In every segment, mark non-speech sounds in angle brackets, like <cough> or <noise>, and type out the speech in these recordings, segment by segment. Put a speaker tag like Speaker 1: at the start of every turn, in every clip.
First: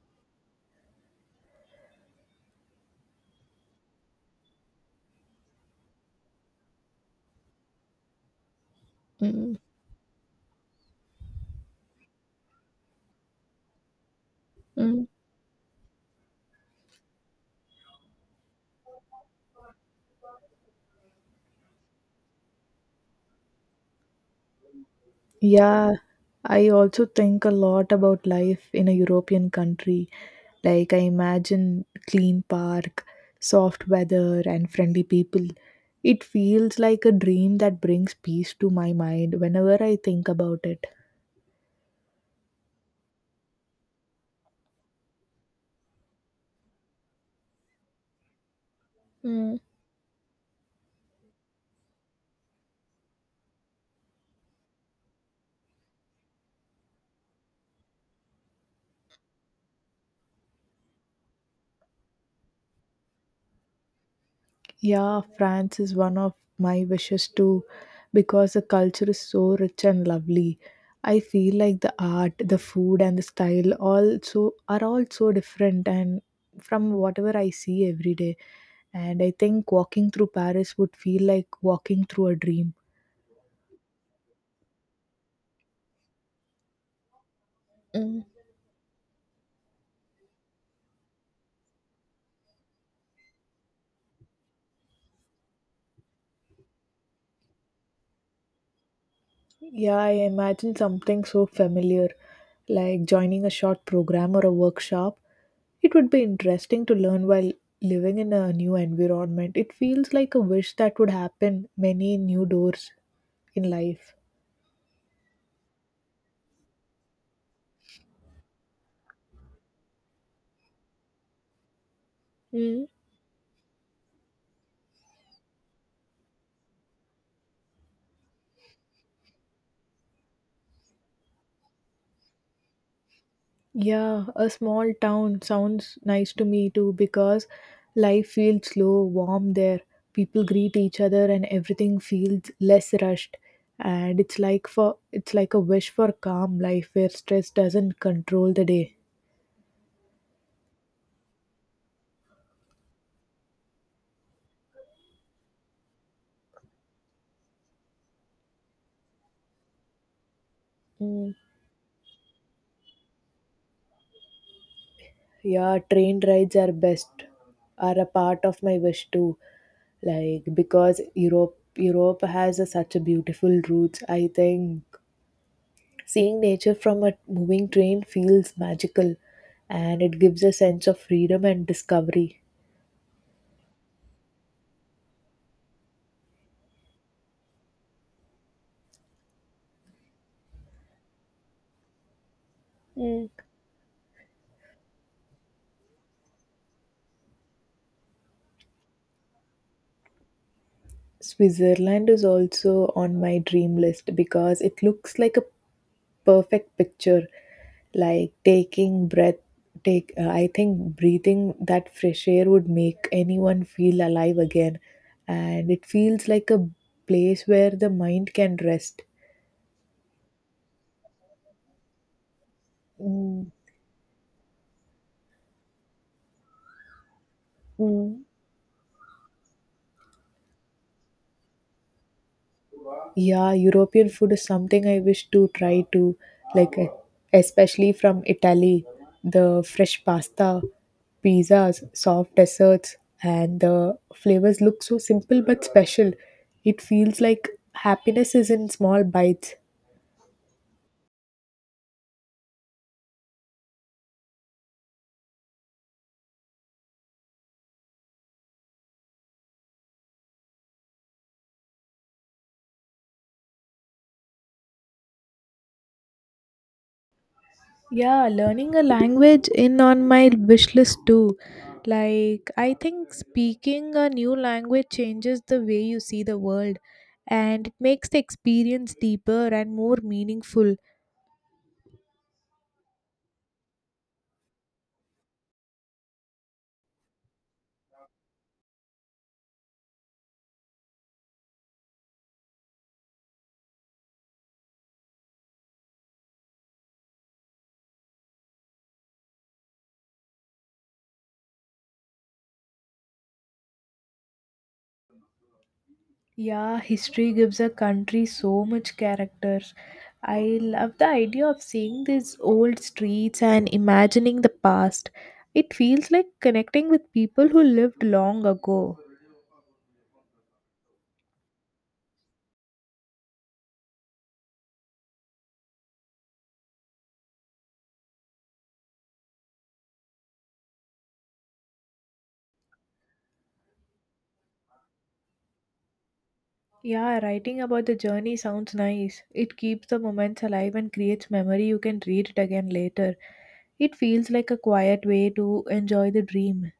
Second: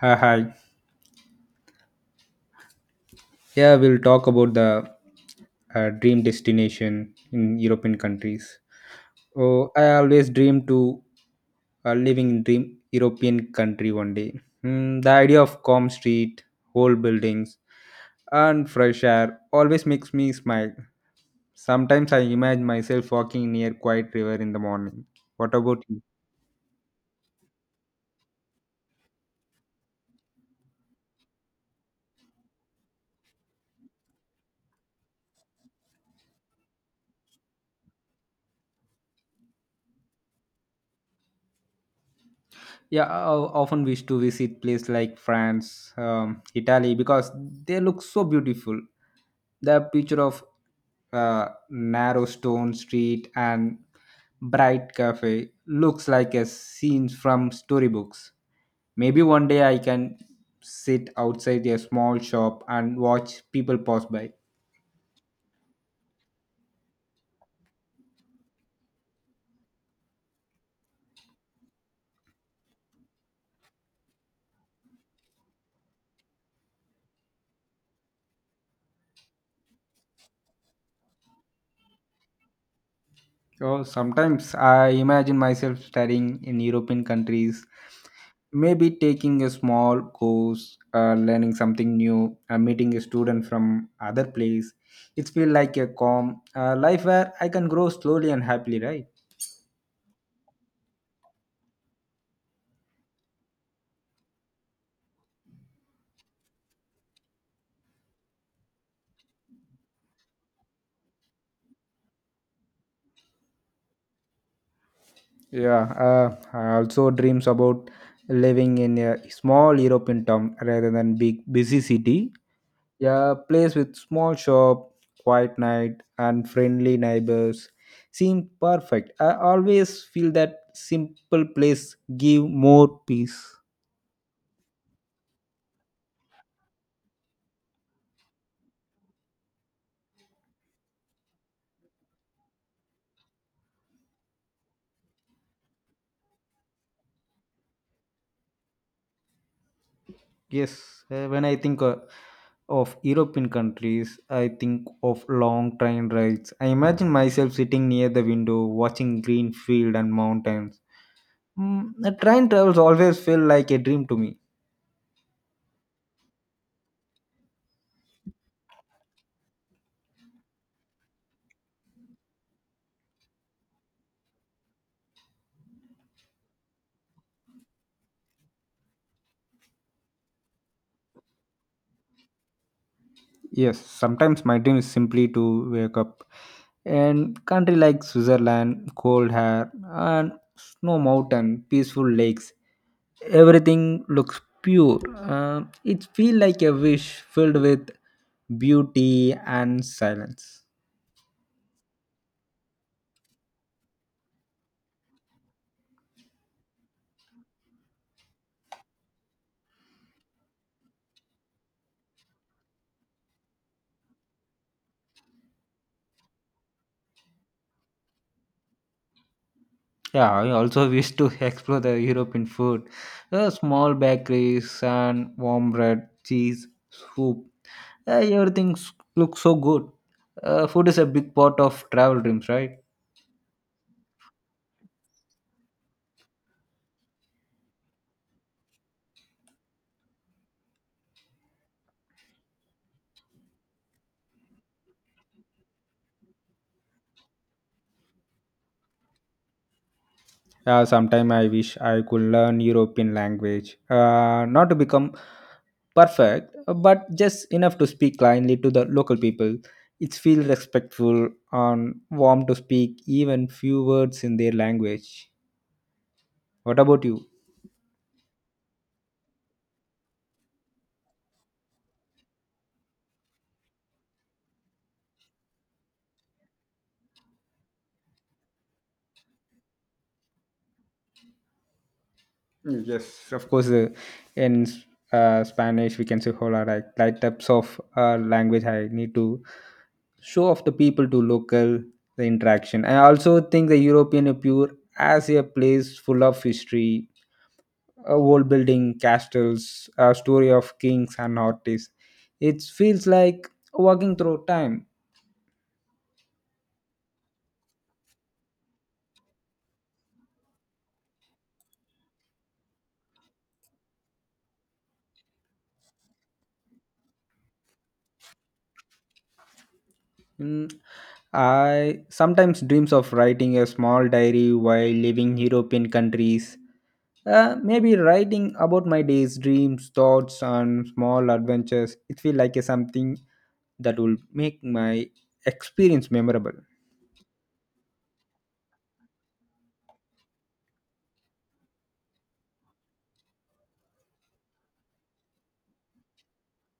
Speaker 1: Hi, hi. Yeah, we'll talk about the dream destination in European countries.
Speaker 2: Mm,
Speaker 1: Oh, I always dream to living in dream European country one day. Mm,
Speaker 2: mm.
Speaker 1: the idea of calm street, old buildings, and fresh air always makes me smile. Sometimes I imagine myself walking near quiet river in the morning. What about
Speaker 2: Yeah,
Speaker 1: you?
Speaker 2: I also think a lot about life in a European country. Like, I imagine clean park, soft weather, and friendly people. It feels like a dream that brings peace to my mind whenever I think about it.
Speaker 1: Yeah, often wish to visit places like France, Italy because they look so beautiful. The picture of narrow stone street and bright cafe looks like a scene from storybooks. Maybe one day I can sit outside a small shop and watch people pass by.
Speaker 2: Yeah, France is one of my wishes too because the culture is so rich and lovely. I feel like the art, the food and the style also are all so different and from whatever I see every day. And I think walking through Paris would feel like walking through a dream.
Speaker 1: So sometimes I imagine myself studying in European countries,
Speaker 2: Mm,
Speaker 1: maybe taking a small course, learning something new, meeting a student from other place. It feel like a calm life where I can grow slowly and happily, right?
Speaker 2: yeah, I imagine something so familiar, like joining a short program or a workshop. It would be interesting to learn while living in a new environment. It feels like a wish that would happen many new doors in life.
Speaker 1: Yeah, I also dreams about living in a small european town rather than big busy city.
Speaker 2: Mm,
Speaker 1: Yeah, place with small shop, quiet night and friendly neighbors seem perfect. I always feel that simple place give more peace.
Speaker 2: yeah, a small town sounds nice to me too because life feels slow, warm there. People greet each other and everything feels less rushed. And it's like a wish for calm life where stress doesn't control the day.
Speaker 1: Yes, when I think of European countries, I think of long train rides. I imagine myself sitting near the window watching green field and mountains.
Speaker 2: Mm.
Speaker 1: Mm, the train travels always feel like a dream to me.
Speaker 2: Yeah, train rides are best, are a part of my wish too. Like because Europe has such a beautiful routes. I think seeing nature from a moving train feels magical, and it gives a sense of freedom and discovery.
Speaker 1: Yes, sometimes my dream is simply to wake up. And country like Switzerland, cold air and snow mountain, peaceful lakes,
Speaker 2: Mm.
Speaker 1: everything looks pure. It feels like a wish filled with beauty and silence.
Speaker 2: Switzerland is also on my dream list because it looks like a perfect picture, like taking breath take I think breathing that fresh air would make anyone feel alive again, and it feels like a place where the mind can rest.
Speaker 1: Yeah, I also <laughs> wish to explore the European food.
Speaker 2: Mm,
Speaker 1: Small bakeries and warm bread, cheese, soup.
Speaker 2: mm.
Speaker 1: Everything looks so good. Food is a big part of travel dreams, right?
Speaker 2: Yeah, European food is something I wish to try too, like especially from Italy, the fresh pasta, pizzas, soft desserts, and the flavors look so simple but special. It feels like happiness is in small bites.
Speaker 1: Yeah, sometime I wish I could learn European language, not to become perfect, but just enough to speak kindly to the local people. It feels respectful and warm to speak even few words in their language. What about you?
Speaker 2: Yeah, learning a language in on my wish list too. Like I think speaking a new language changes the way you see the world, and it makes the experience deeper and more meaningful.
Speaker 1: Yes, yes, of course. In Spanish, we can say "hola", like types of language. I need to show off the people to local the interaction. I also think the European appear as a place full of history, old building, castles, a story of kings and artists. It feels like walking through time.
Speaker 2: Yeah, history gives a country so much character. I love the idea of seeing these old streets and imagining the past. It feels like connecting with people who lived long ago.
Speaker 1: Mm, I sometimes dreams of writing a small diary while living European countries. Maybe writing about my days, dreams, thoughts, and small adventures. It feel like a something that will make my experience memorable.
Speaker 2: Yeah, writing about the journey sounds nice. It keeps the moments alive and creates memory you can read it again later. It feels like a quiet way to enjoy the dream.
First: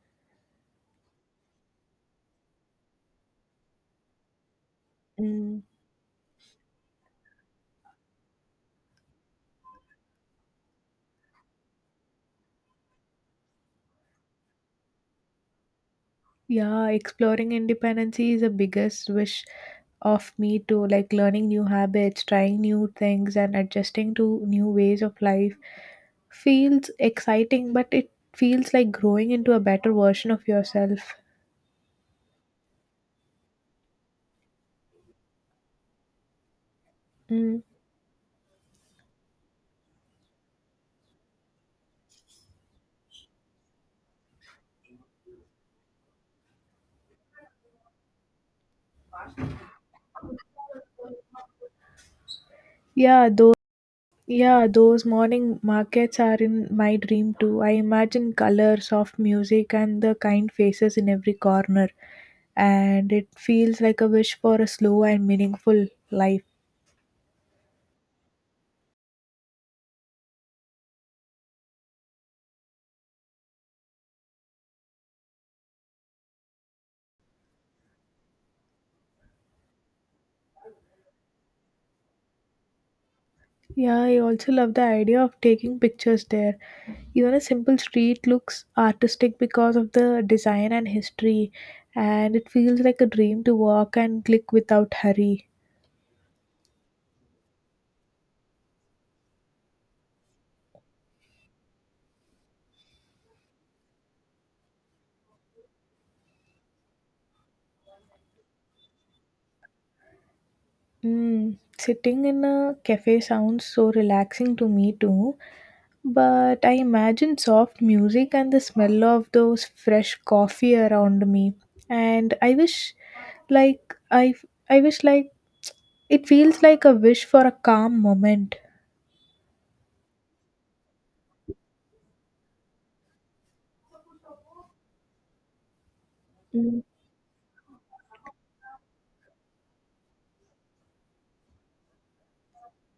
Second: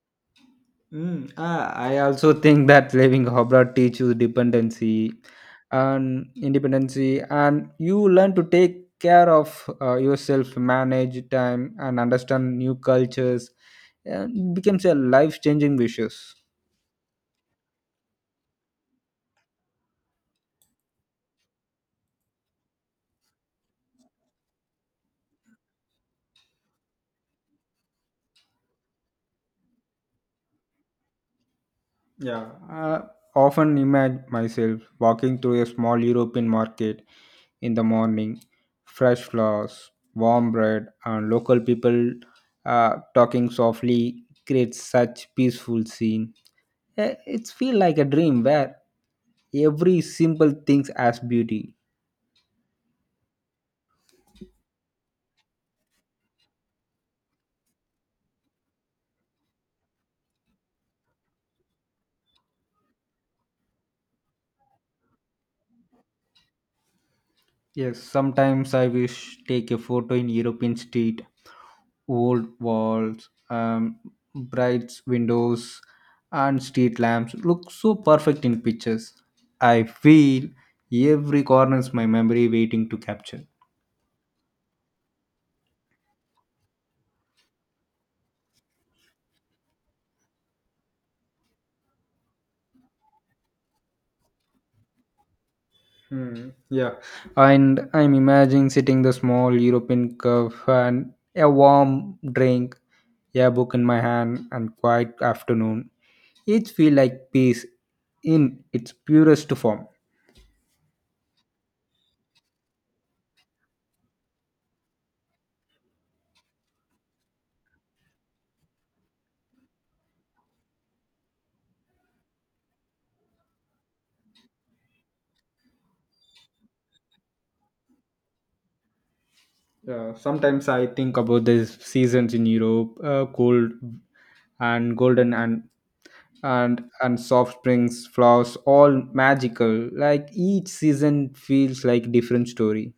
Speaker 1: I also think that living abroad teaches dependency
Speaker 2: Mm.
Speaker 1: and independency, and you learn to take care of yourself, manage time, and understand new cultures. And it becomes a life-changing wishes.
Speaker 2: Yeah, exploring independence is the biggest wish of me too, like learning new habits, trying new things, and adjusting to new ways of life feels exciting, but it feels like growing into a better version of yourself.
Speaker 1: Yeah, I often imagine myself walking through a small European market
Speaker 2: Mm.
Speaker 1: in the morning, fresh flowers, warm bread, and local people talking softly creates such peaceful scene. Eh, It's feel like a dream where every simple thing has beauty.
Speaker 2: Yeah, those morning markets are in my dream too. I imagine color, soft music, and the kind faces in every corner, and it feels like a wish for a slow and meaningful life.
Speaker 1: Yes, sometimes I wish take a photo in European street, old walls, bright windows, and street lamps look so perfect in pictures. I feel every corner is my memory waiting to capture.
Speaker 2: Yeah, I also love the idea of taking pictures there. Even a simple street looks artistic because of the design and history, and it feels like a dream to walk and click without hurry.
Speaker 1: Hmm. Yeah, and I'm imagining sitting the small European curve and a warm drink, a book in my hand, and quiet afternoon. Each feel like peace in its purest form.
Speaker 2: Mm, sitting in a cafe sounds so relaxing to me too, but I imagine soft music and the smell of those fresh coffee around me. And like, I, I wish, it feels like a wish for a calm moment.
Speaker 1: Sometimes I think about the seasons in Europe, cold and golden and
Speaker 2: Mm,
Speaker 1: and and soft springs flowers all magical, like each season feels like different story.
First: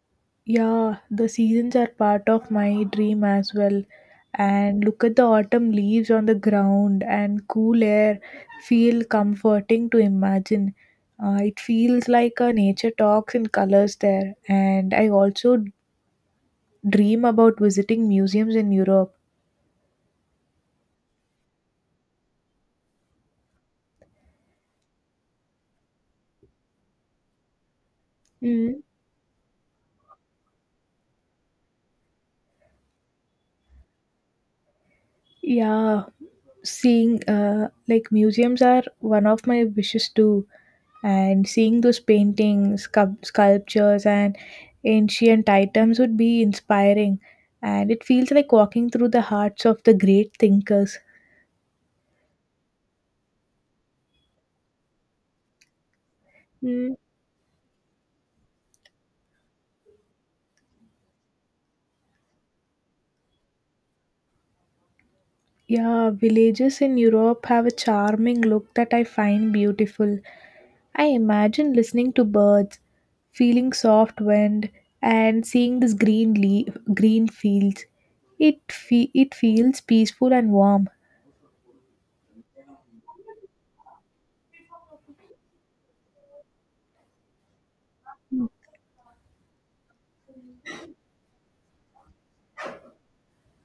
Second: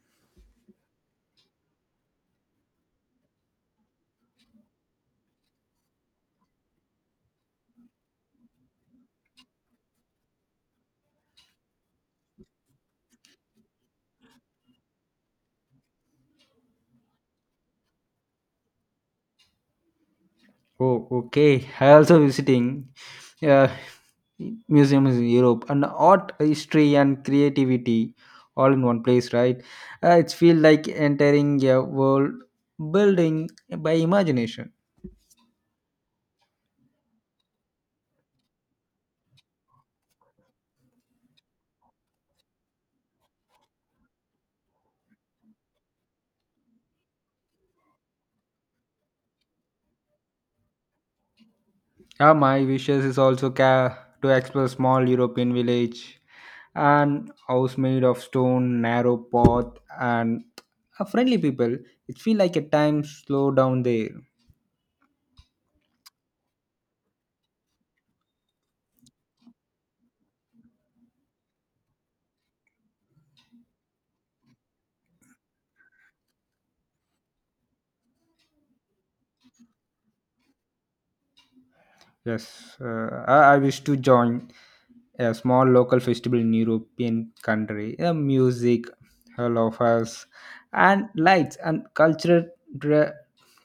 Speaker 2: yeah, the seasons are part of my dream as well. And look at the autumn leaves on the ground and cool air feel comforting to imagine. It feels like a nature talks in colors there. And I also dream about visiting museums in Europe.
Speaker 1: Oh, okay. I also visiting uh, museums in Europe and art history and creativity all
Speaker 2: Mm,
Speaker 1: in one place, right? It's feel like entering a world building by imagination.
Speaker 2: yeah, seeing like museums are one of my wishes too, and seeing those sculptures and ancient items would be inspiring, and it feels like walking through the hearts of the great thinkers.
Speaker 1: Yeah, my wishes is also to explore small European village
Speaker 2: Mm,
Speaker 1: and house made of stone, narrow path and a friendly people. It feel like a time slow down there.
Speaker 2: yeah, villages in Europe have a charming look that I find beautiful. I imagine listening to birds, feeling soft wind, and seeing this green fields. It feels peaceful and warm.
Speaker 1: Yes, I wish to join a small local festival in European country. Music, hello us, and lights and cultural tra-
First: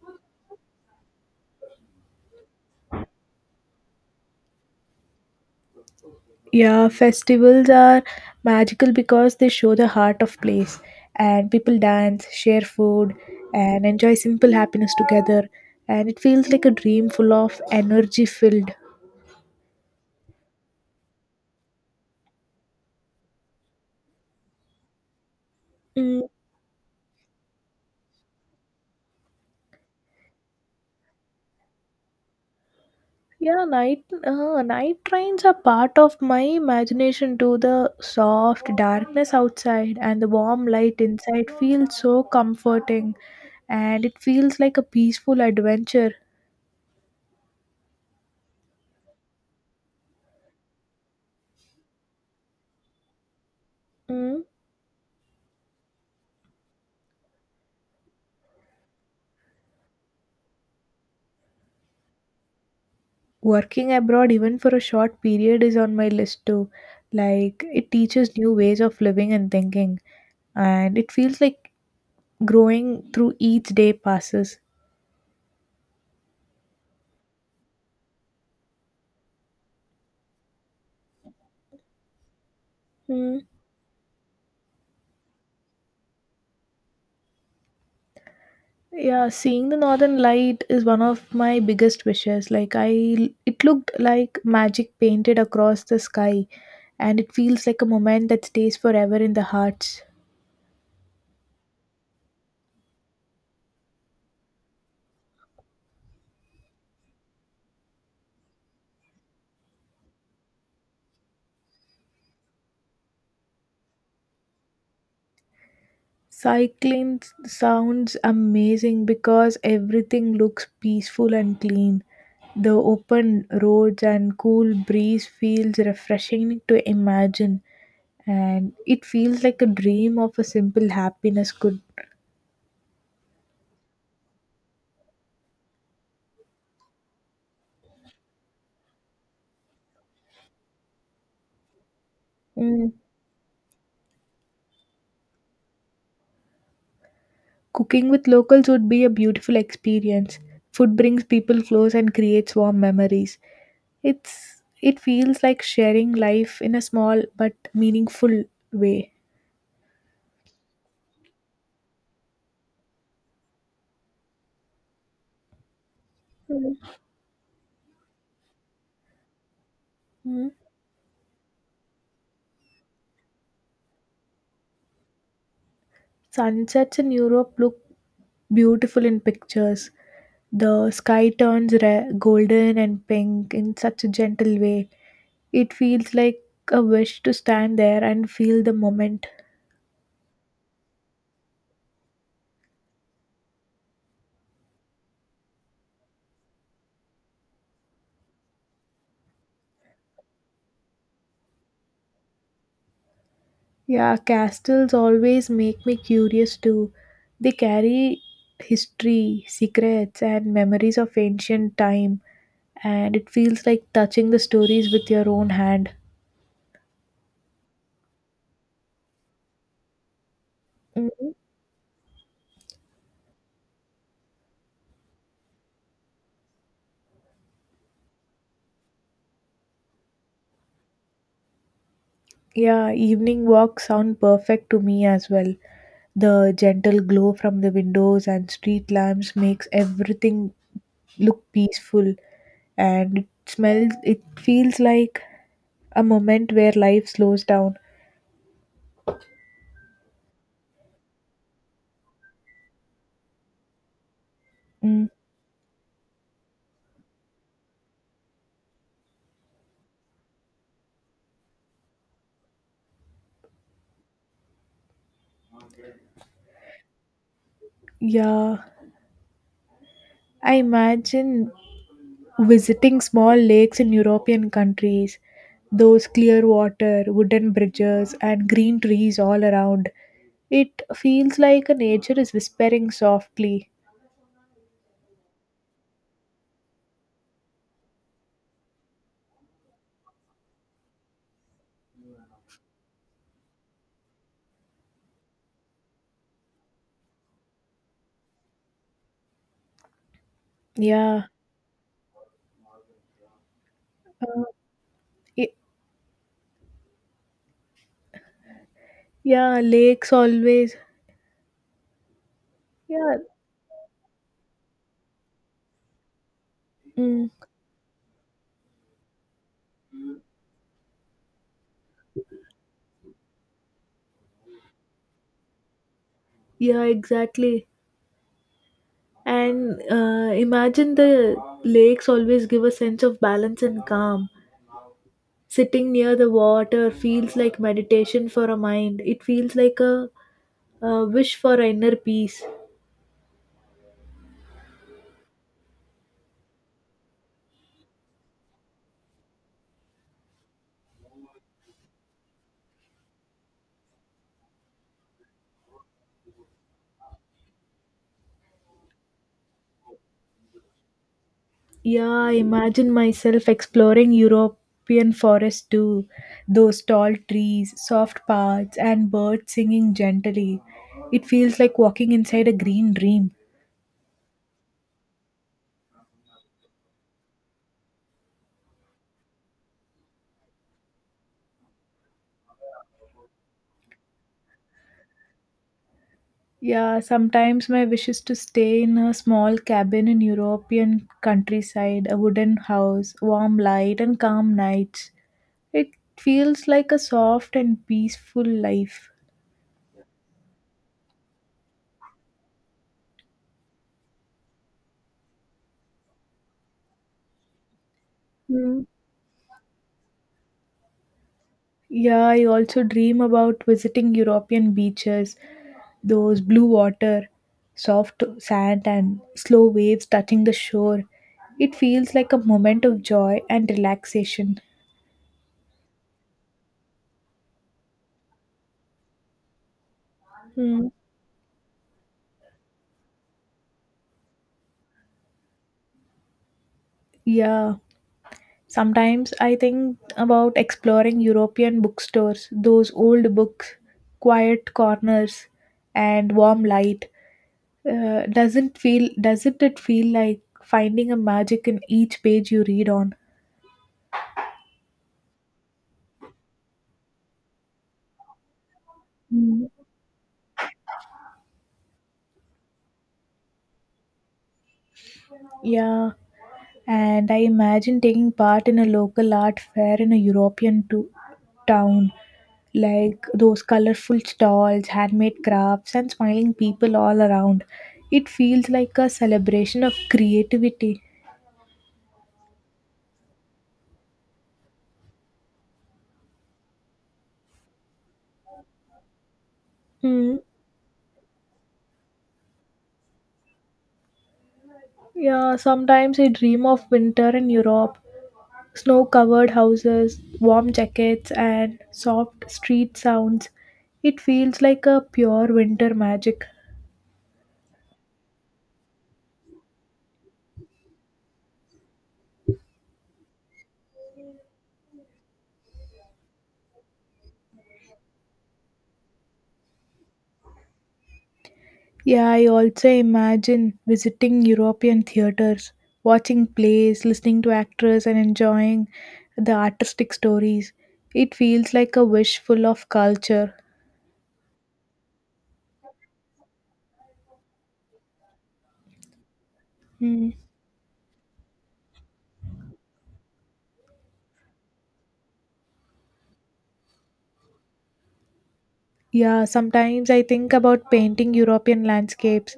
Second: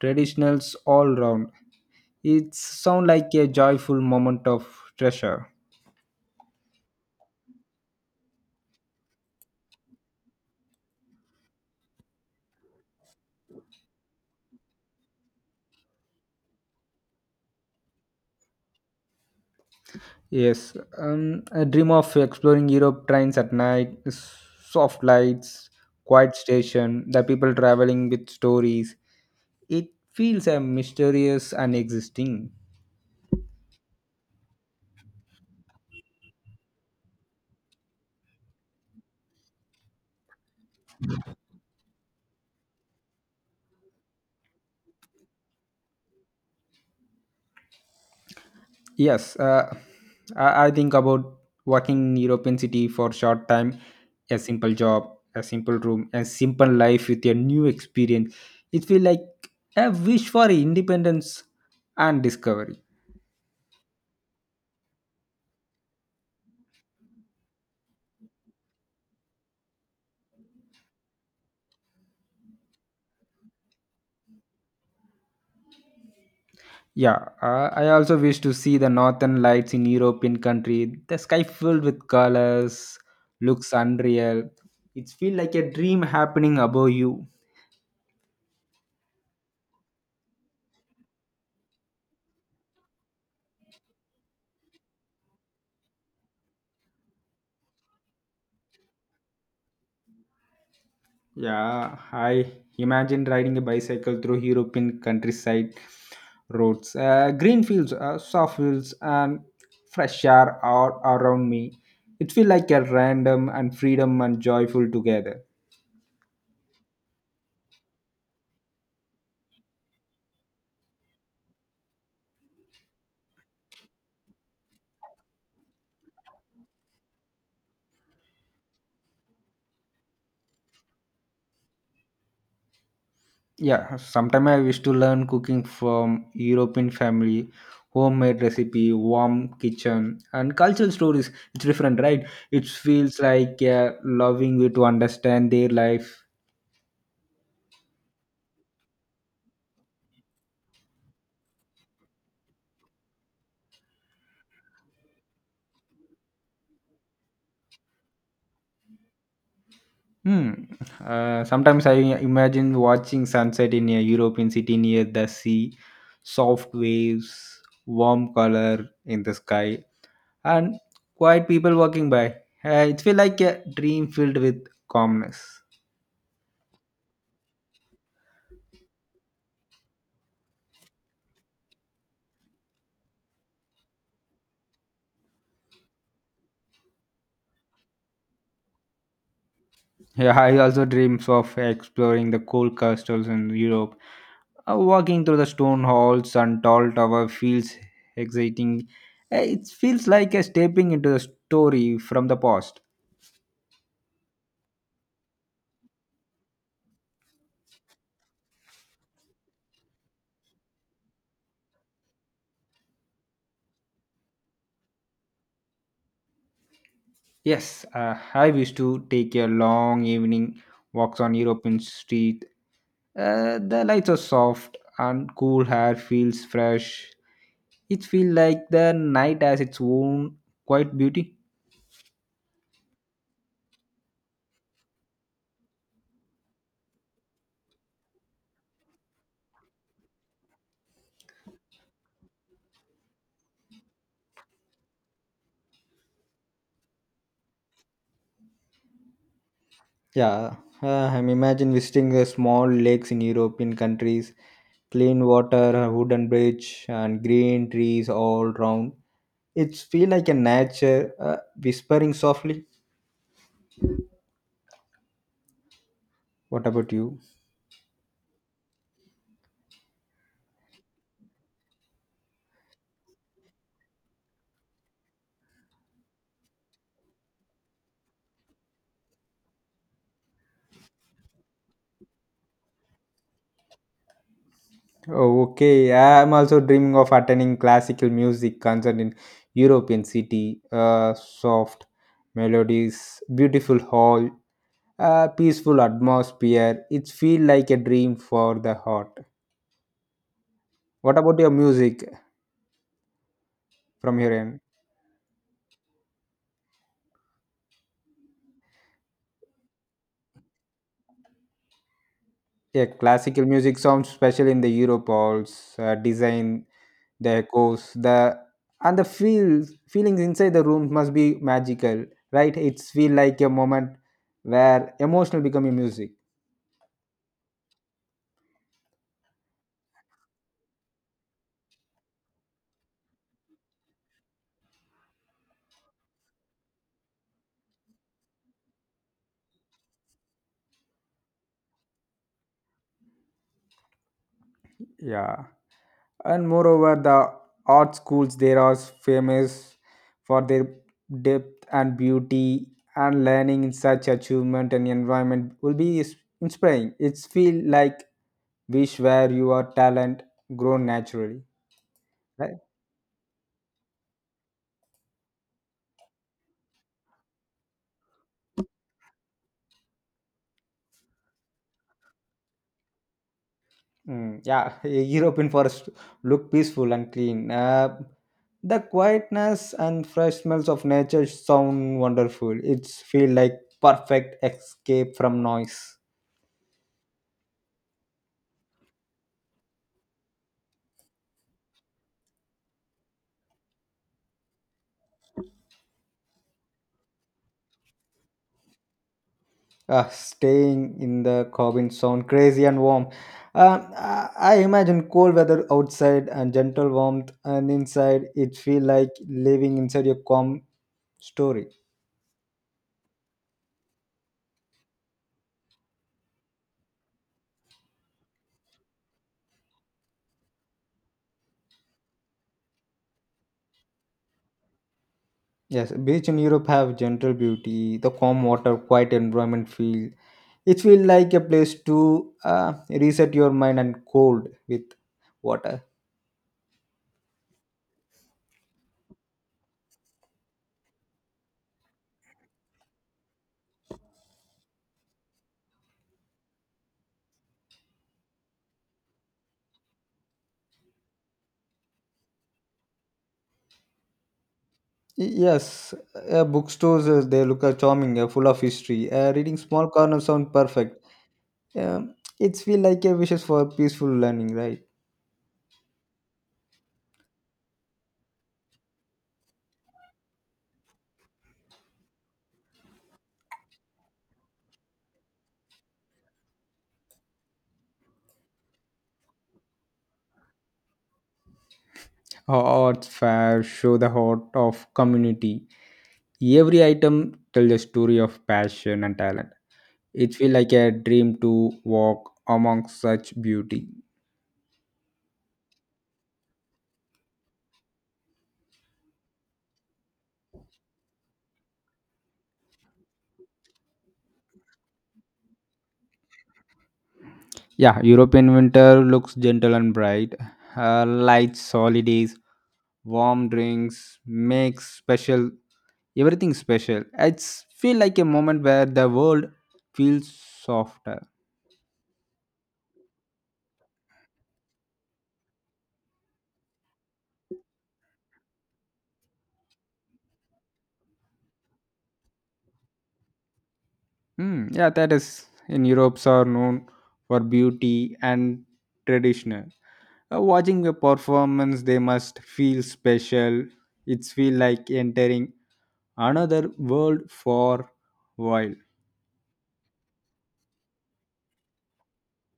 Speaker 1: traditionals all round. It sound like a joyful moment of treasure.
Speaker 2: Yeah, festivals are magical because they show the heart of place, and people dance, share food, and enjoy simple happiness together. And it feels like a dream full of energy filled.
Speaker 1: Yes, I dream of exploring Europe trains at night, soft lights,
Speaker 2: Mm,
Speaker 1: quiet station, the people traveling with stories. It feels mysterious and existing.
Speaker 2: yeah, night trains are part of my imagination too. The soft darkness outside and the warm light inside feels so comforting, and it feels like a peaceful adventure.
Speaker 1: Yes, I think about working in European city for short time, a
Speaker 2: Mm.
Speaker 1: simple job, a simple room, a simple life with a new experience. It feel like a wish for independence and discovery.
Speaker 2: Working abroad, even for a short period, is on my list too. Like it teaches new ways of living and thinking, and it feels like growing through each day passes.
Speaker 1: Yeah, I also wish to see the northern lights in European country. The sky filled with colors
Speaker 2: Mm.
Speaker 1: looks unreal. It feel like a dream happening above you.
Speaker 2: Yeah, seeing the northern light is one of my biggest wishes. Like I it looked like magic painted across the sky, and it feels like a moment that stays forever in the hearts.
Speaker 1: Yeah, I imagine riding a bicycle through European countryside roads, green fields, soft fields, and fresh air all around me. It feels like a random and freedom and joyful together.
Speaker 2: Cycling sounds amazing because everything looks peaceful and clean. The open roads and cool breeze feels refreshing to imagine, and it feels like a dream of a simple happiness could.
Speaker 1: Yeah, sometime I wish to learn cooking from European family, homemade recipe, warm kitchen, and cultural stories. It's different, right? It
Speaker 2: Mm.
Speaker 1: feels like loving you to understand their life.
Speaker 2: Cooking with locals would be a beautiful experience. Food brings people close and creates warm memories. It feels like sharing life in a small but meaningful way.
Speaker 1: Hmm. Sometimes I imagine watching sunset in a European city near the sea, soft waves, warm color in the sky,
Speaker 2: Hmm.
Speaker 1: and quiet people walking by. It feels like a dream filled with calmness.
Speaker 2: Sunsets in Europe look beautiful in pictures. The sky turns golden and pink in such a gentle way. It feels like a wish to stand there and feel the moment.
Speaker 1: Yeah, I also dreams of exploring the cool castles in Europe. Walking through the stone halls and tall tower feels exciting. It feels like a stepping into the story from the past.
Speaker 2: Yeah, castles always make me curious too. They carry history, secrets, and memories of ancient time, and it feels like touching the stories with your own hand.
Speaker 1: Yes, I used to take a long evening walks
Speaker 2: Mhm.
Speaker 1: on European street. The lights are soft and cool air feels fresh. It feels like the night has its own quiet beauty.
Speaker 2: Yeah, evening walks sound perfect to me as well. The gentle glow from the windows and street lamps makes everything look peaceful, and it feels like a moment where life slows down.
Speaker 1: Yeah, I'm imagine visiting small lakes in European countries,
Speaker 2: Mm,
Speaker 1: clean water, a wooden bridge, and green trees all round. It's feel like a nature whispering softly. What about you?
Speaker 2: yeah, I imagine visiting small lakes in European countries, those clear water, wooden bridges, and green trees all around. It feels like a nature is whispering softly.
Speaker 1: Oh, okay. I'm also dreaming of attending classical music concert in European city. Soft melodies, beautiful hall, peaceful atmosphere. It feel like a dream for the heart. What
Speaker 2: Yeah.
Speaker 1: about your music from your
Speaker 2: Uh,
Speaker 1: end?
Speaker 2: y- yeah, lakes always.
Speaker 1: Yeah,
Speaker 2: Yeah.
Speaker 1: classical music sounds special in the Europe halls. Design,
Speaker 2: Mm,
Speaker 1: the echoes, the and the feels feelings inside the room must be magical, right? It's feel like a moment where emotional become a music.
Speaker 2: yeah, exactly. And imagine the lakes always give a sense of balance and calm. Sitting near the water feels like meditation for a mind. It feels like a wish for inner peace.
Speaker 1: Yeah, and moreover, the art schools there are famous for their depth and beauty, and learning in such achievement and environment will inspiring. It's feel like wish where your talent grow naturally.
Speaker 2: Yeah, I
Speaker 1: Right?
Speaker 2: imagine myself exploring European forests too. Those tall trees, soft paths, and birds singing gently. It feels like walking inside a green dream.
Speaker 1: Mm, yeah, <laughs> European forest look peaceful and clean. The quietness and fresh smells of nature sound wonderful. It's feel like perfect escape from noise.
Speaker 2: Yeah, sometimes my wish is to stay in a small cabin in European countryside, a wooden house, warm light, and calm nights. It feels like a soft and peaceful life.
Speaker 1: Staying in the cabin sound crazy and warm. Um, I I imagine cold weather outside and gentle warmth, and inside it
Speaker 2: Hmm.
Speaker 1: feel like living inside a calm story.
Speaker 2: Yeah, I also dream about visiting European beaches, those blue water, soft sand, and slow waves touching the shore. It feels like a moment of joy and relaxation.
Speaker 1: Yes, beach in Europe have gentle beauty, the calm water, quiet environment feel. It
Speaker 2: Hmm.
Speaker 1: feel like a place to reset your mind and cold with water.
Speaker 2: Yeah. Sometimes I think about exploring European bookstores, those old books, quiet corners, and warm light. Doesn't it feel like finding a magic in each page you read on?
Speaker 1: Yes, bookstores they look charming, full of history. Reading
Speaker 2: Mm,
Speaker 1: small corners sound perfect. Yeah, it's feel like a wishes for peaceful learning, right?
Speaker 2: yeah, and I imagine taking part in a local art fair in a European town, like those colorful stalls, handmade crafts, and smiling people all around. It feels like a celebration of creativity.
Speaker 1: Arts fair show the heart of community. Every item tells a story of passion and talent. It
Speaker 2: Hmm.
Speaker 1: feel like a dream to walk among such beauty.
Speaker 2: Yeah, sometimes I dream of winter in Europe. Snow covered houses, warm jackets, and soft street sounds. It feels like a pure winter magic.
Speaker 1: Yeah, European winter looks gentle and bright. Lights, holidays, warm drinks, makes special everything special. It's feel like a moment where the world feels softer.
Speaker 2: Yeah, I also imagine visiting European theaters, watching plays, listening to actors, and enjoying the artistic stories. It feels like a wish full of culture.
Speaker 1: Hmm. Yeah, that is in Europe's are known for beauty and traditional.
Speaker 2: Hmm.
Speaker 1: Watching a performance, they must feel special. It's feel like entering another world for while.
Speaker 2: Yeah, sometimes I think about painting European landscapes.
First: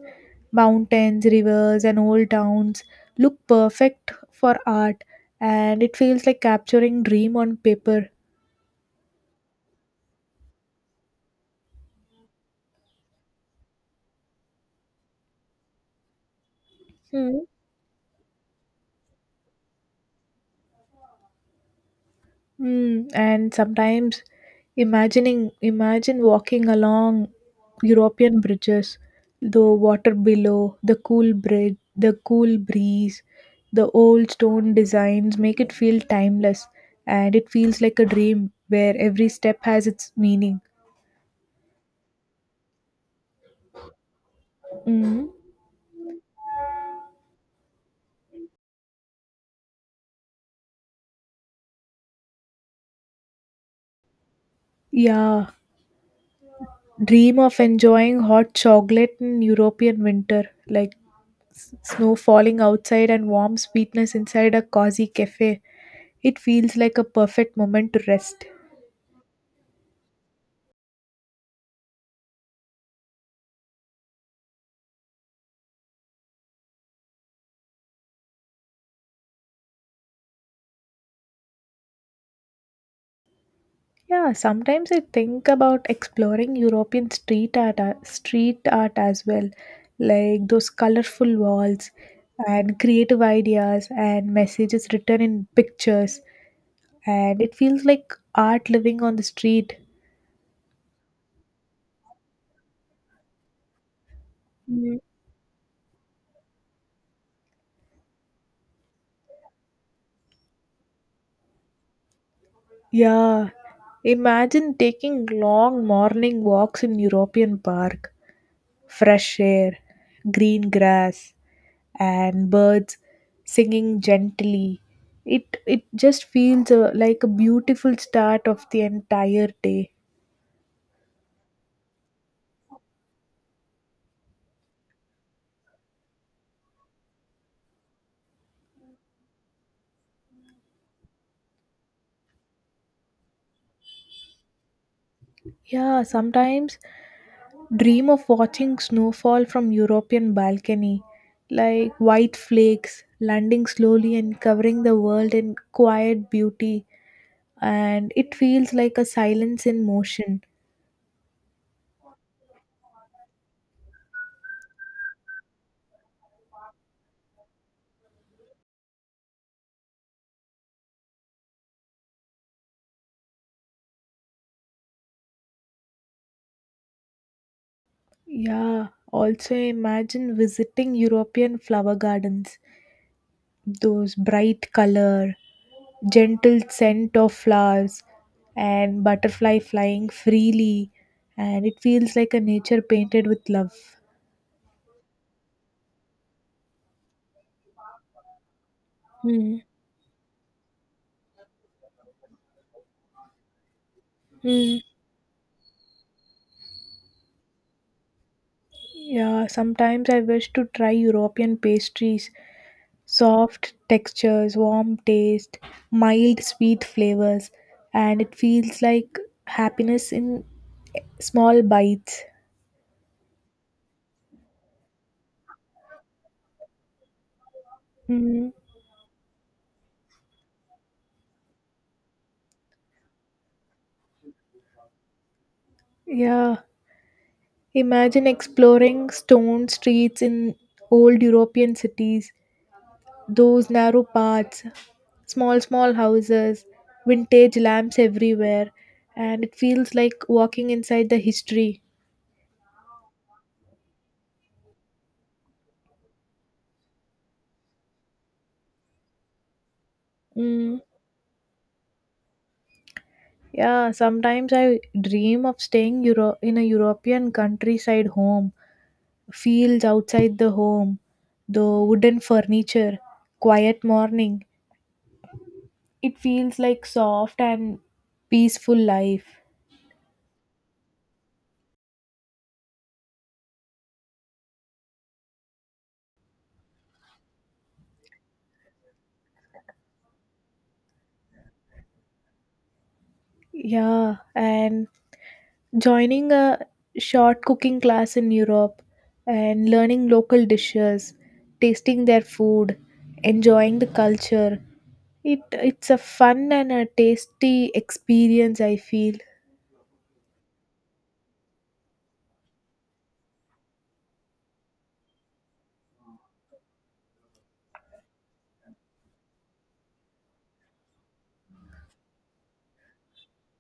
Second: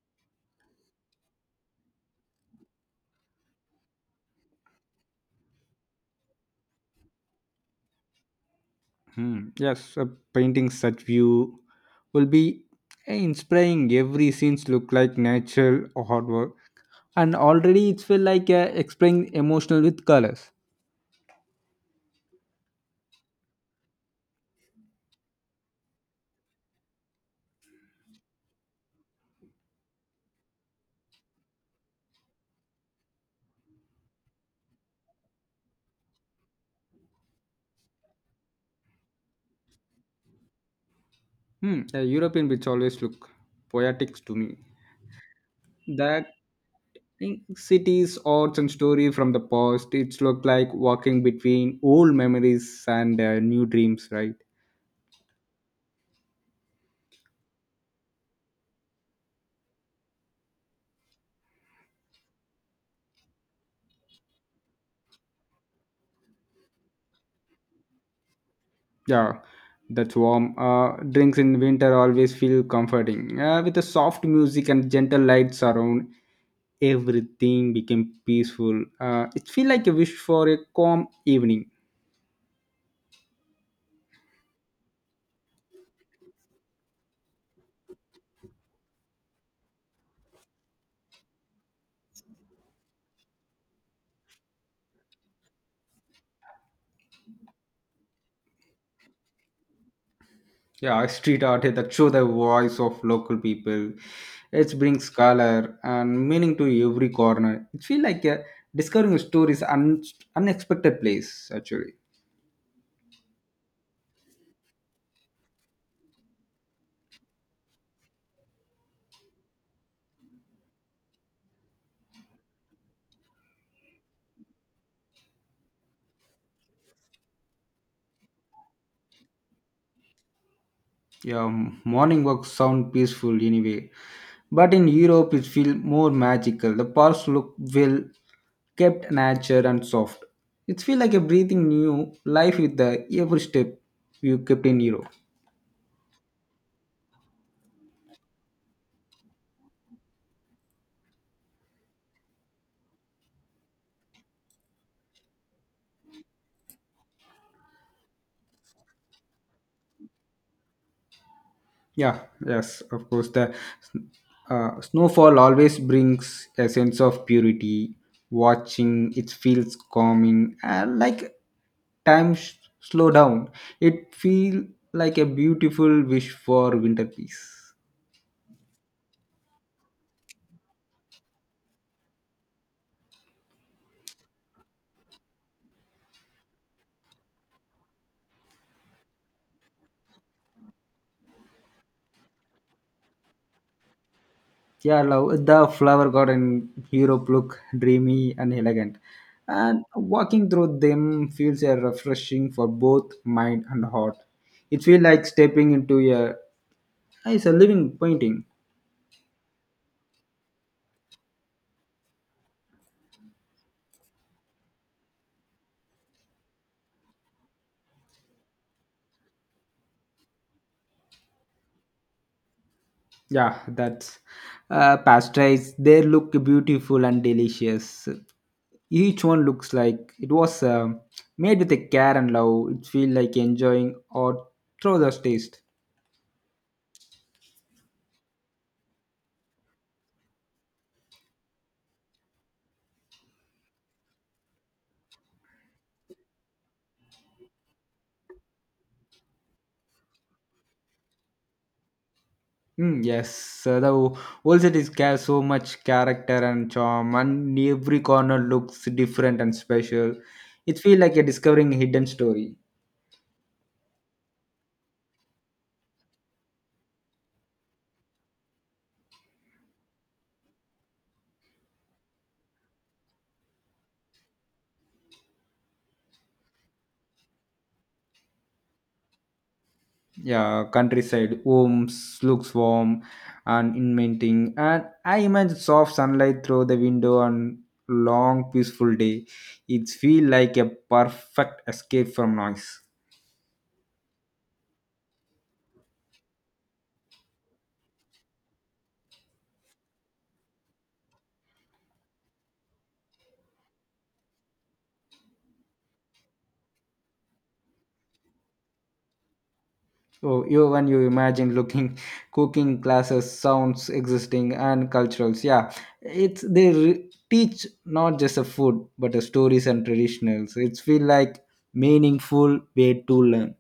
Speaker 2: Mountains, rivers, and old towns look perfect for art, and it feels like capturing dream on paper.
Speaker 1: Hmm. Yes, a painting such view will be inspiring. Every scenes look like natural artwork, and
Speaker 2: Hmm.
Speaker 1: already it feel like expressing emotional with colors.
Speaker 2: Mm, and sometimes imagining imagine walking along European bridges, the water below, the cool bridge, the cool breeze, the old stone designs make it feel timeless, and it feels like a dream where every step has its meaning.
Speaker 1: Hmm. The European bits always look poetic to me.
Speaker 2: Mm,
Speaker 1: The in cities, arts, and story from the past, it's look like walking between old memories and new dreams, right?
Speaker 2: yeah, dream of enjoying hot chocolate in European winter, like snow falling outside and warm sweetness inside a cozy cafe. It feels like a perfect moment to rest.
Speaker 1: Yeah, that's warm. Drinks in winter always feel comforting. With the soft music and gentle lights around, everything became peaceful. It feel like a wish for a calm evening.
Speaker 2: Yeah, sometimes I think about exploring European street art, as well, like those colorful walls and creative ideas and messages written in pictures. And it feels like art living on the street.
Speaker 1: Yeah, street art that show the voice of local people. It
Speaker 2: Mm,
Speaker 1: brings color and meaning to every corner. It feels like a discovering a story's unexpected place actually.
Speaker 2: yeah, imagine taking long morning walks in European park, fresh air, green grass, and birds singing gently. It just feels like a beautiful start of the entire day.
Speaker 1: Yeah, morning walks sound peaceful anyway, but in Europe it feels more magical. The parks look well kept, nature and soft. It feels like a breathing new life with the every step you kept in Europe.
Speaker 2: Yeah, sometimes dream of watching snowfall from European balcony, like white flakes landing slowly and covering the world in quiet beauty, and it feels like a silence in motion.
Speaker 1: Yeah, yes, of course. The snowfall always brings a sense of purity. Watching it feels calming, and like time slow down. It feel like a beautiful wish for winter peace.
Speaker 2: Yeah, also imagine visiting European flower gardens, those bright color, gentle scent of flowers, and butterfly flying freely, and it feels like a nature painted with love.
Speaker 1: Yeah, love the flower garden Europe look dreamy and elegant,
Speaker 2: Hmm.
Speaker 1: and walking through them feels a refreshing for both mind and heart.
Speaker 2: Hmm.
Speaker 1: It feels like stepping into a living painting.
Speaker 2: Yeah, sometimes I wish to try European pastries. Soft textures, warm taste, mild sweet flavors, and it feels like happiness in small bites.
Speaker 1: Yeah, that's pastries. They look beautiful and delicious.
Speaker 2: Mm,
Speaker 1: Each one looks like it was made with a care and love. It feels like enjoying or through the taste.
Speaker 2: yeah, imagine exploring stone streets in old European cities, those narrow paths, small, small houses, vintage lamps everywhere, and it feels like walking inside the history.
Speaker 1: Mm, yes, the whole set is care so much character and charm, and every corner looks different and special. It
Speaker 2: Mm,
Speaker 1: feels like you're discovering a hidden story.
Speaker 2: yeah, sometimes I dream of staying in a European countryside home, fields outside the home, the wooden furniture, quiet morning. It feels like soft and peaceful life.
Speaker 1: Yeah, countryside homes looks warm and inviting, and I imagine soft sunlight through the window on long peaceful day. It feel like a perfect escape from noise.
Speaker 2: Yeah, and joining a short cooking class in Europe and learning local dishes, tasting their food, enjoying the culture. It's a fun and a tasty experience I feel.
Speaker 1: So you when you imagine looking, cooking classes sounds existing and culturals, yeah, it's they teach not just a food but a stories and traditionals. It feel like meaningful way to learn.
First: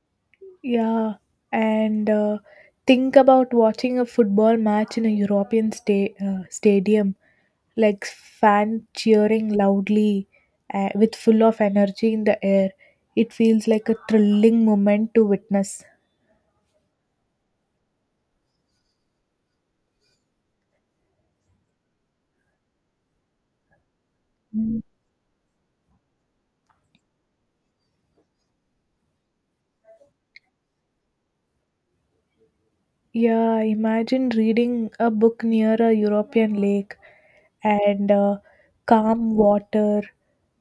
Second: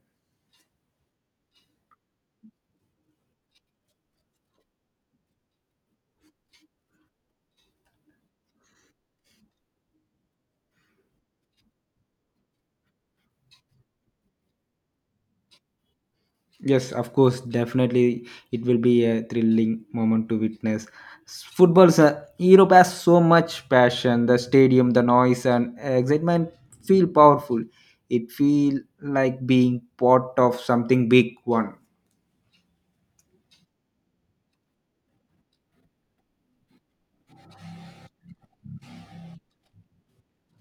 Speaker 2: Yeah, and think about watching a football match in a European stadium, like fan cheering loudly with full of energy in the air. It feels like a thrilling moment to witness.
Speaker 1: Yes, of course, definitely it will be a thrilling moment to witness. Football, sir, Europe has so much passion. The stadium, the noise, and excitement feel powerful. It feel like being part of something big one.
Speaker 2: Yeah, imagine reading a book near a European lake and calm water,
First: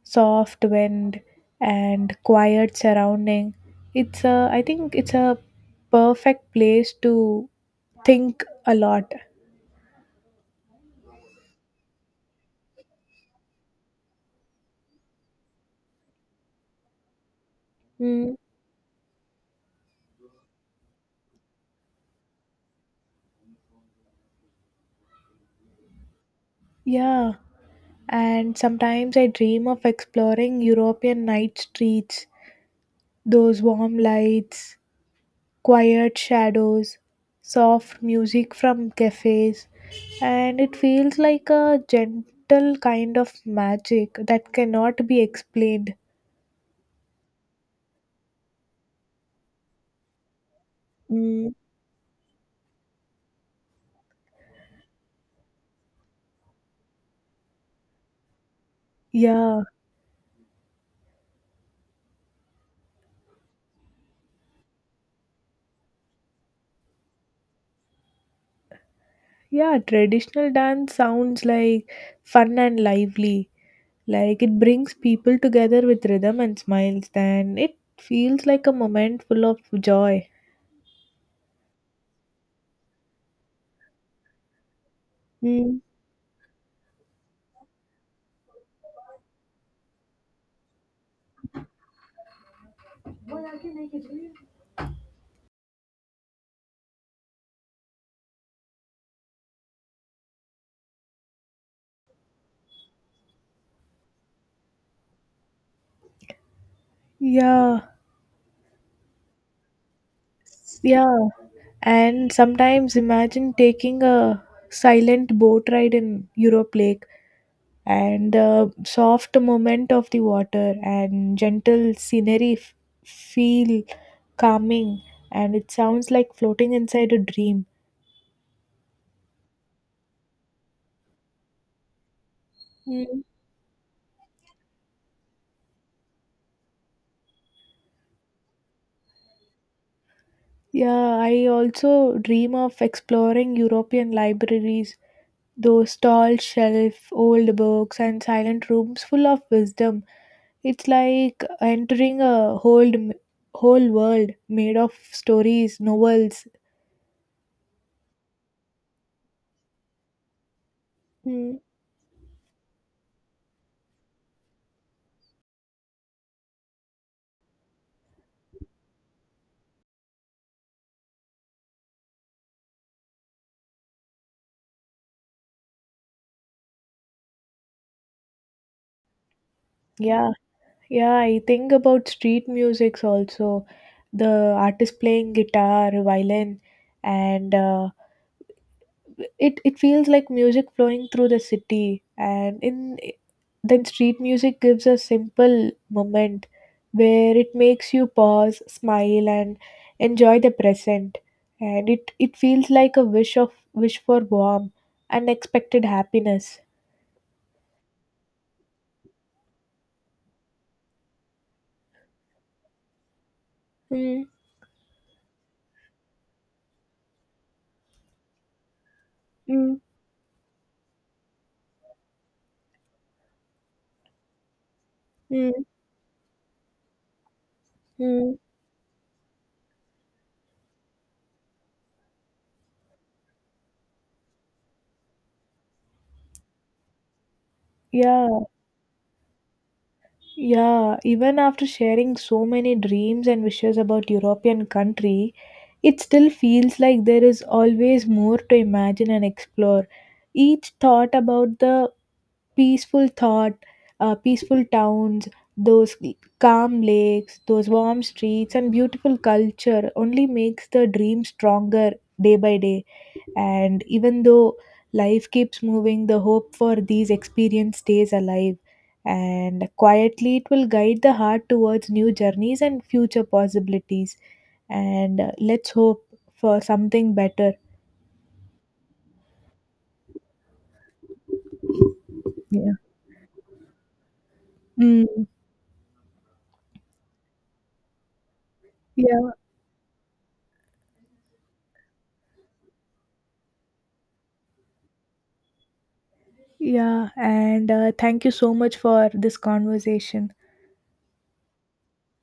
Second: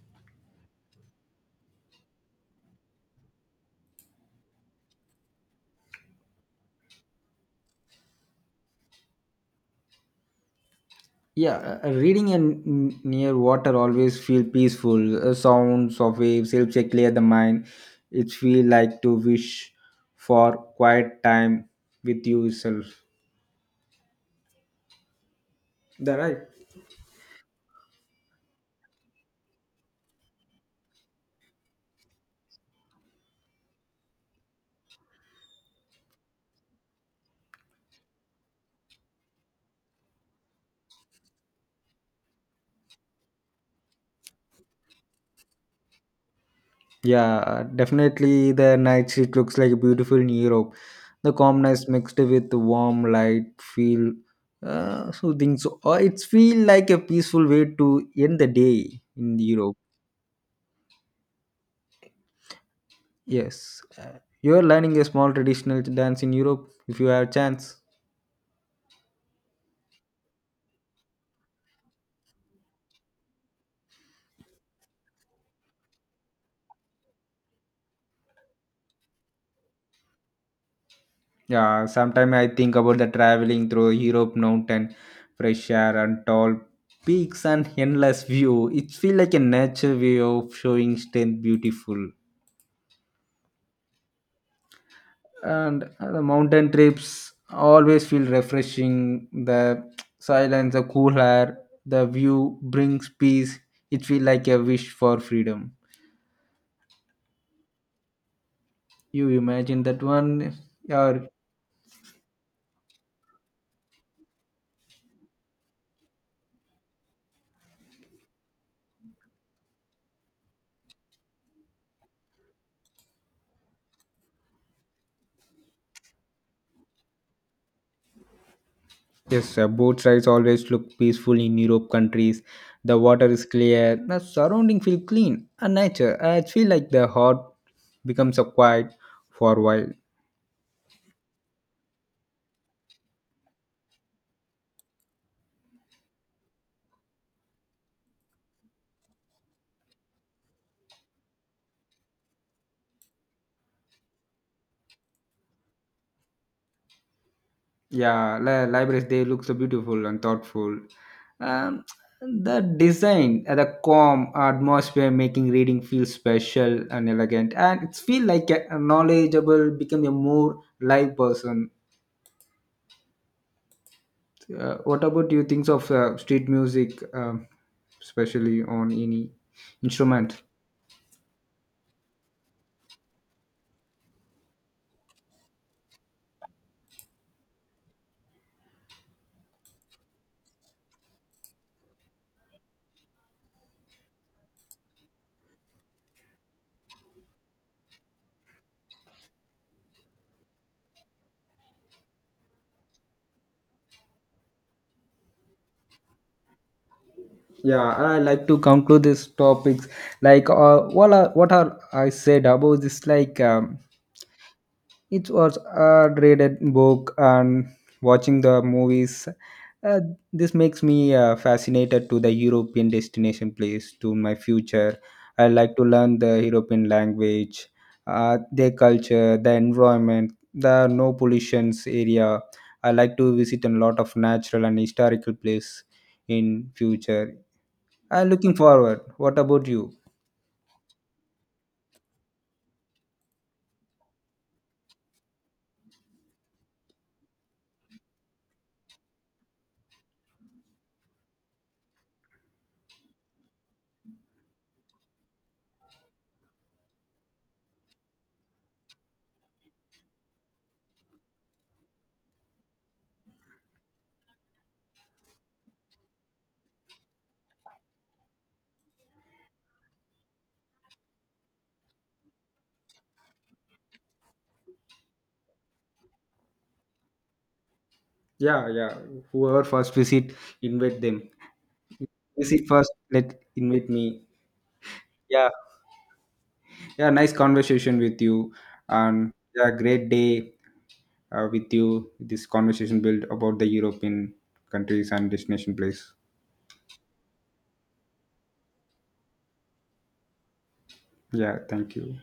Speaker 2: soft wind, and quiet surrounding. I think it's a perfect place to think a lot.
Speaker 1: Yeah, reading and near water always feel peaceful. Sounds of waves helps to clear the mind. It
Speaker 2: Mm,
Speaker 1: feel like to wish for quiet time with yourself. Is that right?
Speaker 2: yeah, and sometimes I dream of exploring European night streets, those warm lights, quiet shadows, soft music from cafes, and it feels like a gentle kind of magic that cannot be explained.
Speaker 1: Yeah, definitely the night it looks like beautiful in Europe. The
Speaker 2: Mm,
Speaker 1: calmness mixed with the warm light feel soothing. So it's feel like a peaceful way to end the day in
Speaker 2: yeah,
Speaker 1: Europe. Yes, you're learning a small traditional dance in Europe if you have a chance.
Speaker 2: yeah, traditional dance sounds like fun and lively. Like it brings people together with rhythm and smiles, and it feels like a moment full of joy.
Speaker 1: Yeah, sometimes I think about the traveling through Europe mountain, fresh
Speaker 2: Mm,
Speaker 1: air and tall peaks and endless view. It feel like a nature way of showing strength beautiful. And the mountain trips always feel refreshing, the silence, the cool air, the view brings peace. It feels like a wish for freedom.
Speaker 2: yeah.
Speaker 1: You imagine that one?
Speaker 2: Yeah,
Speaker 1: Or
Speaker 2: and sometimes imagine taking a silent boat ride in Europe Lake, and the soft movement of the water and gentle feel calming, and it sounds like floating inside a dream.
Speaker 1: yes, both sides always look peaceful in europe countries. The
Speaker 2: Mm.
Speaker 1: water is clear, the surrounding feel clean and nature. I feel like the heart becomes a quiet for a while.
Speaker 2: Yeah, I also dream of exploring European libraries, those tall shelf, old books, and silent rooms full of wisdom. It's like entering a whole world made of stories, novels.
Speaker 1: Yeah, libraries they look so beautiful and thoughtful.
Speaker 2: Mm,
Speaker 1: Um, the design, the calm atmosphere, making reading feel special and elegant, and it's feel like a knowledgeable, become a more live person. What about you? Thinks of street music, especially on any
Speaker 2: yeah,
Speaker 1: instrument.
Speaker 2: yeah. I think about street musics also. The artist playing guitar, violin, and it feels like music flowing through the city and in then street music gives a simple moment where it makes you pause, smile, and enjoy the present, and it feels like a wish for warm unexpected happiness.
Speaker 1: Yeah, I like to conclude this topics. Like, what are I said about this? Like.
Speaker 2: Mm.
Speaker 1: It was a graded book and watching the movies.
Speaker 2: Mm.
Speaker 1: Uh, this makes me fascinated to the European destination place to my future. I
Speaker 2: Mm.
Speaker 1: like to learn the European language,
Speaker 2: Mm.
Speaker 1: their culture, the environment, the no pollutions area. I like to visit a lot of natural and historical place in future.
Speaker 2: Yeah,
Speaker 1: I'm looking forward. What about you?
Speaker 2: yeah, even after sharing so many dreams and wishes about European countries, it still feels like there is always more to imagine and explore. Each thought about the peaceful thought, peaceful towns, those calm lakes, those warm streets, and beautiful culture only makes the dream stronger day by day. And even though life keeps moving, the hope for these experiences stays alive. And quietly, it will guide the heart towards new journeys and future possibilities, and let's hope for something better.
Speaker 1: Yeah, yeah. Whoever first visit, invite them. You see,
Speaker 2: Yeah.
Speaker 1: first let invite me.
Speaker 2: Mm,
Speaker 1: Yeah, yeah, nice conversation with you,
Speaker 2: yeah,
Speaker 1: and yeah, great day with you. This conversation built about the European countries and destination place.
Speaker 2: yeah. And thank you so much for this conversation.
Speaker 1: Yeah, thank you.